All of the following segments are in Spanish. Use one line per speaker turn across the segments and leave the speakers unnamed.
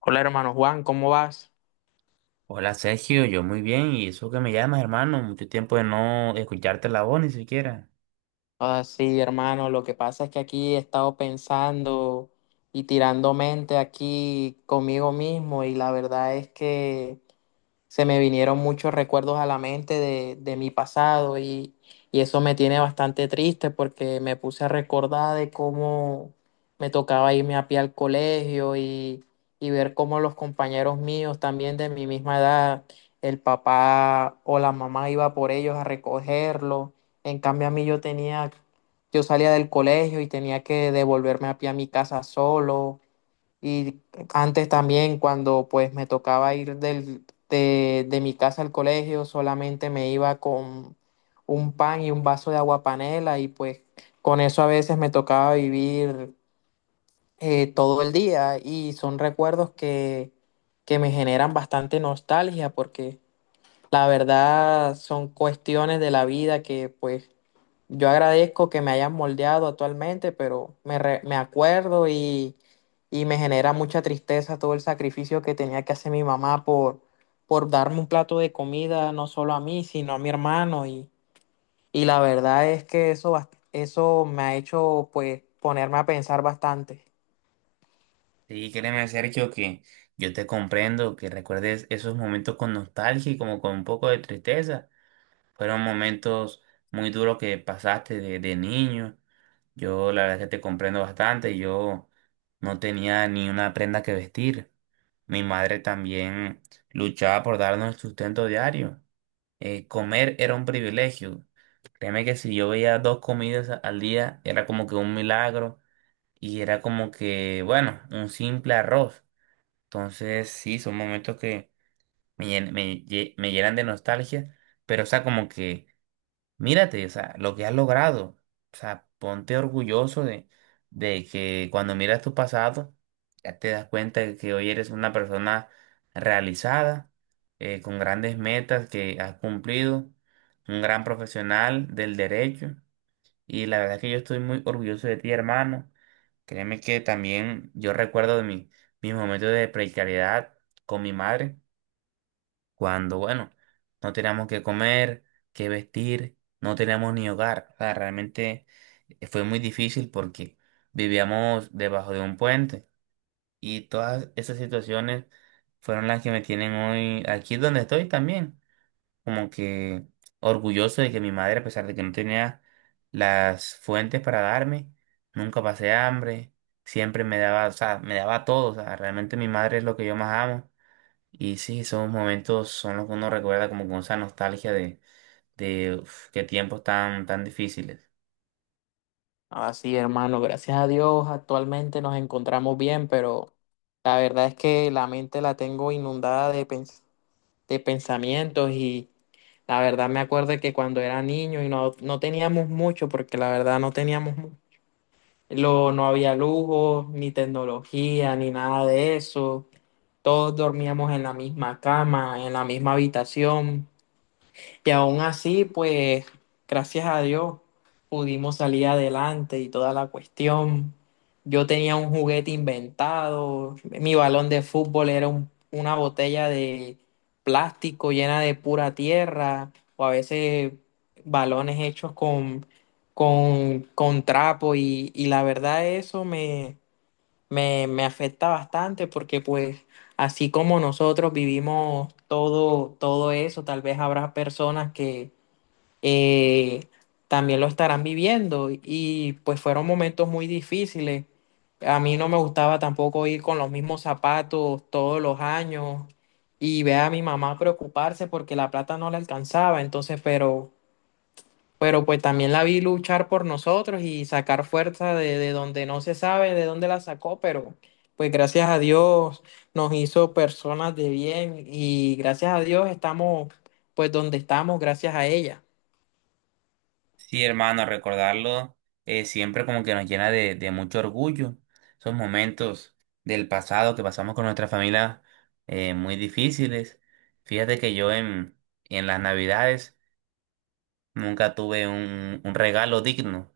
Hola hermano Juan, ¿cómo vas?
Hola Sergio, yo muy bien, y eso que me llamas, hermano, mucho tiempo de no escucharte la voz ni siquiera.
Ah, sí, hermano, lo que pasa es que aquí he estado pensando y tirando mente aquí conmigo mismo y la verdad es que se me vinieron muchos recuerdos a la mente de mi pasado y eso me tiene bastante triste porque me puse a recordar de cómo me tocaba irme a pie al colegio y ver cómo los compañeros míos también de mi misma edad, el papá o la mamá iba por ellos a recogerlo. En cambio a mí yo tenía, yo salía del colegio y tenía que devolverme a pie a mi casa solo y antes también cuando pues me tocaba ir de mi casa al colegio, solamente me iba con un pan y un vaso de agua panela y pues con eso a veces me tocaba vivir todo el día y son recuerdos que me generan bastante nostalgia porque la verdad son cuestiones de la vida que pues yo agradezco que me hayan moldeado actualmente, pero me acuerdo y me genera mucha tristeza todo el sacrificio que tenía que hacer mi mamá por darme un plato de comida, no solo a mí, sino a mi hermano. Y la verdad es que eso me ha hecho pues ponerme a pensar bastante.
Sí, créeme Sergio que yo te comprendo, que recuerdes esos momentos con nostalgia y como con un poco de tristeza. Fueron momentos muy duros que pasaste de niño. Yo la verdad que te comprendo bastante, yo no tenía ni una prenda que vestir. Mi madre también luchaba por darnos el sustento diario. Comer era un privilegio. Créeme que si yo veía dos comidas al día, era como que un milagro y era como que, bueno, un simple arroz. Entonces, sí, son momentos que me llenan de nostalgia, pero, o sea, como que, mírate, o sea, lo que has logrado, o sea, ponte orgulloso de que cuando miras tu pasado, ya te das cuenta de que hoy eres una persona realizada, con grandes metas que has cumplido, un gran profesional del derecho. Y la verdad es que yo estoy muy orgulloso de ti, hermano. Créeme que también yo recuerdo de mis momentos de precariedad con mi madre, cuando, bueno, no teníamos que comer, que vestir, no teníamos ni hogar. O sea, realmente fue muy difícil porque vivíamos debajo de un puente y todas esas situaciones fueron las que me tienen hoy aquí donde estoy también como que orgulloso de que mi madre, a pesar de que no tenía las fuentes para darme, nunca pasé hambre, siempre me daba, o sea, me daba todo, o sea, realmente mi madre es lo que yo más amo. Y sí, esos momentos son los que uno recuerda como con esa nostalgia de uf, qué tiempos tan difíciles.
Así, hermano, gracias a Dios, actualmente nos encontramos bien, pero la verdad es que la mente la tengo inundada de pensamientos y la verdad me acuerdo que cuando era niño y no teníamos mucho, porque la verdad no teníamos, no había lujo, ni tecnología, ni nada de eso. Todos dormíamos en la misma cama, en la misma habitación. Y aún así, pues, gracias a Dios, pudimos salir adelante y toda la cuestión. Yo tenía un juguete inventado, mi balón de fútbol era una botella de plástico llena de pura tierra, o a veces balones hechos con trapo, y la verdad eso me afecta bastante porque pues así como nosotros vivimos todo, todo eso, tal vez habrá personas que eh, también lo estarán viviendo y pues fueron momentos muy difíciles. A mí no me gustaba tampoco ir con los mismos zapatos todos los años y ver a mi mamá preocuparse porque la plata no le alcanzaba, entonces, pero pues también la vi luchar por nosotros y sacar fuerza de donde no se sabe de dónde la sacó, pero pues gracias a Dios nos hizo personas de bien y gracias a Dios estamos pues donde estamos gracias a ella.
Sí, hermano, recordarlo siempre como que nos llena de mucho orgullo. Esos momentos del pasado que pasamos con nuestra familia muy difíciles. Fíjate que yo en las Navidades nunca tuve un regalo digno.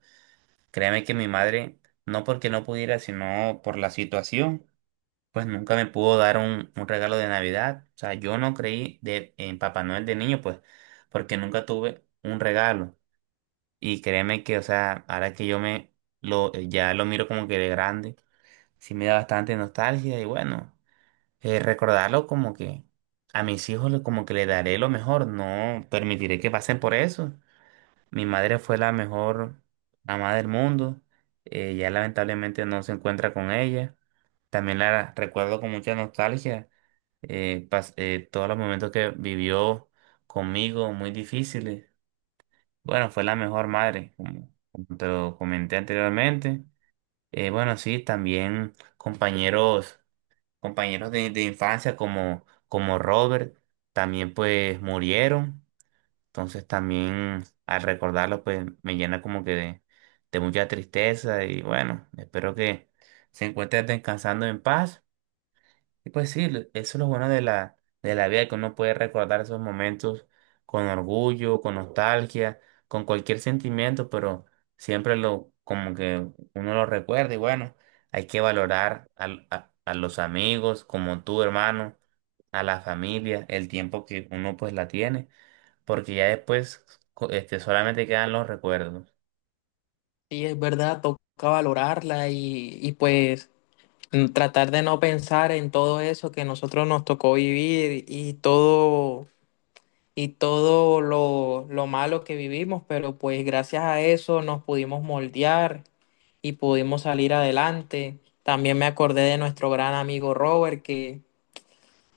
Créeme que mi madre, no porque no pudiera, sino por la situación, pues nunca me pudo dar un regalo de Navidad. O sea, yo no creí en Papá Noel de niño, pues, porque nunca tuve un regalo. Y créeme que, o sea, ahora que yo me lo ya lo miro como que de grande, sí me da bastante nostalgia y bueno, recordarlo como que a mis hijos como que le daré lo mejor, no permitiré que pasen por eso. Mi madre fue la mejor mamá del mundo, ya lamentablemente no se encuentra con ella. También la recuerdo con mucha nostalgia, todos los momentos que vivió conmigo muy difíciles, bueno, fue la mejor madre, como, como te lo comenté anteriormente. Bueno, sí, también compañeros de infancia como, como Robert, también pues murieron. Entonces también al recordarlo pues me llena como que de mucha tristeza y bueno, espero que se encuentren descansando en paz. Y pues sí, eso es lo bueno de la vida, que uno puede recordar esos momentos con orgullo, con nostalgia, con cualquier sentimiento, pero siempre lo, como que uno lo recuerda y bueno, hay que valorar a los amigos como tu hermano, a la familia, el tiempo que uno pues la tiene, porque ya después solamente quedan los recuerdos.
Sí, es verdad, toca valorarla y pues tratar de no pensar en todo eso que nosotros nos tocó vivir y todo y lo malo que vivimos, pero pues gracias a eso nos pudimos moldear y pudimos salir adelante. También me acordé de nuestro gran amigo Robert, que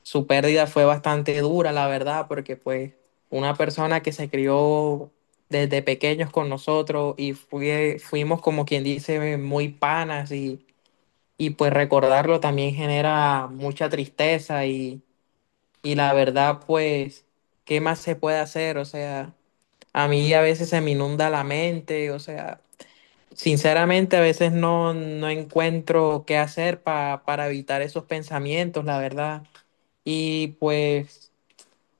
su pérdida fue bastante dura, la verdad, porque pues una persona que se crió desde pequeños con nosotros y fuimos como quien dice muy panas y pues recordarlo también genera mucha tristeza y la verdad, pues, ¿qué más se puede hacer? O sea, a mí a veces se me inunda la mente, o sea, sinceramente a veces no encuentro qué hacer para evitar esos pensamientos, la verdad. Y pues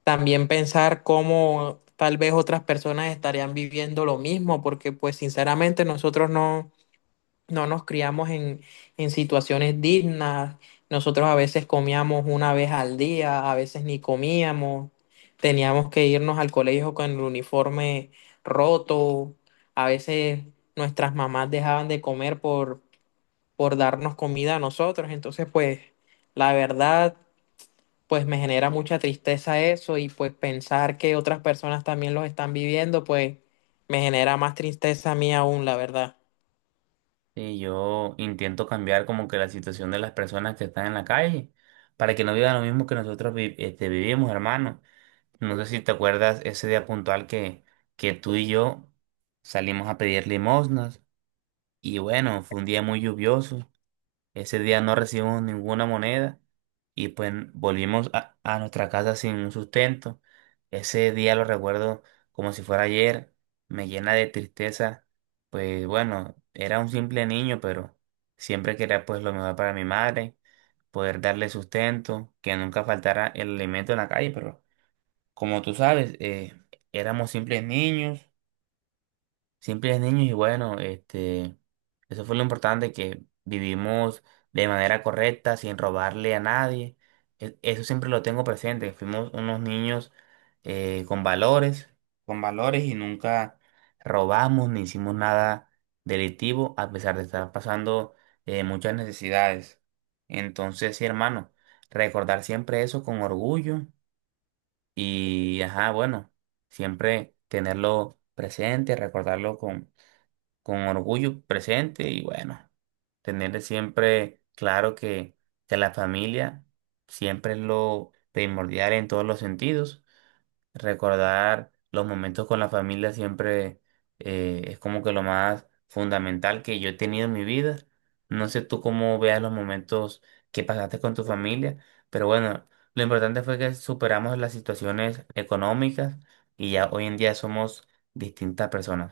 también pensar cómo tal vez otras personas estarían viviendo lo mismo, porque pues sinceramente nosotros no, no nos criamos en situaciones dignas. Nosotros a veces comíamos una vez al día, a veces ni comíamos. Teníamos que irnos al colegio con el uniforme roto. A veces nuestras mamás dejaban de comer por darnos comida a nosotros. Entonces, pues, la verdad, pues me genera mucha tristeza eso y pues pensar que otras personas también los están viviendo, pues me genera más tristeza a mí aún, la verdad.
Y yo intento cambiar como que la situación de las personas que están en la calle para que no vivan lo mismo que nosotros vivimos, hermano. No sé si te acuerdas ese día puntual que tú y yo salimos a pedir limosnas y bueno, fue un día muy lluvioso, ese día no recibimos ninguna moneda y pues volvimos a nuestra casa sin un sustento. Ese día lo recuerdo como si fuera ayer, me llena de tristeza. Pues bueno, era un simple niño, pero siempre quería pues lo mejor para mi madre, poder darle sustento, que nunca faltara el alimento en la calle, pero como tú sabes, éramos simples niños. Siempre es niños y bueno, este, eso fue lo importante, que vivimos de manera correcta, sin robarle a nadie. Eso siempre lo tengo presente, que fuimos unos niños eh, con valores, con valores y nunca robamos ni hicimos nada delictivo a pesar de estar pasando muchas necesidades. Entonces, sí, hermano, recordar siempre eso con orgullo y, ajá, bueno, siempre tenerlo presente, recordarlo con orgullo presente y bueno, tener siempre claro que la familia siempre es lo primordial en todos los sentidos. Recordar los momentos con la familia siempre es como que lo más fundamental que yo he tenido en mi vida. No sé tú cómo veas los momentos que pasaste con tu familia, pero bueno, lo importante fue que superamos las situaciones económicas y ya hoy en día somos distintas personas.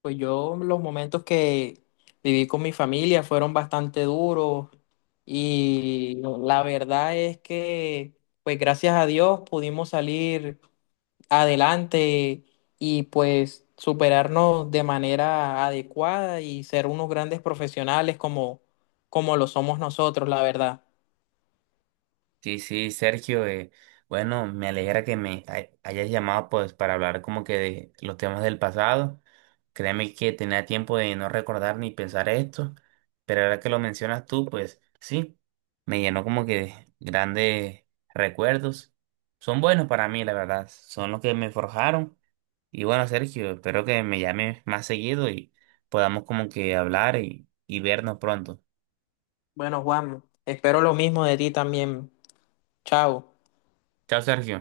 Pues yo los momentos que viví con mi familia fueron bastante duros y la verdad es que pues gracias a Dios pudimos salir adelante y pues superarnos de manera adecuada y ser unos grandes profesionales como, como lo somos nosotros, la verdad.
Sí, sí, Sergio, bueno, me alegra que me hayas llamado pues para hablar como que de los temas del pasado. Créeme que tenía tiempo de no recordar ni pensar esto, pero ahora que lo mencionas tú, pues sí, me llenó como que de grandes recuerdos. Son buenos para mí, la verdad, son los que me forjaron. Y bueno, Sergio, espero que me llames más seguido y podamos como que hablar y vernos pronto.
Bueno, Juan, espero lo mismo de ti también. Chao.
Chao, Sergio.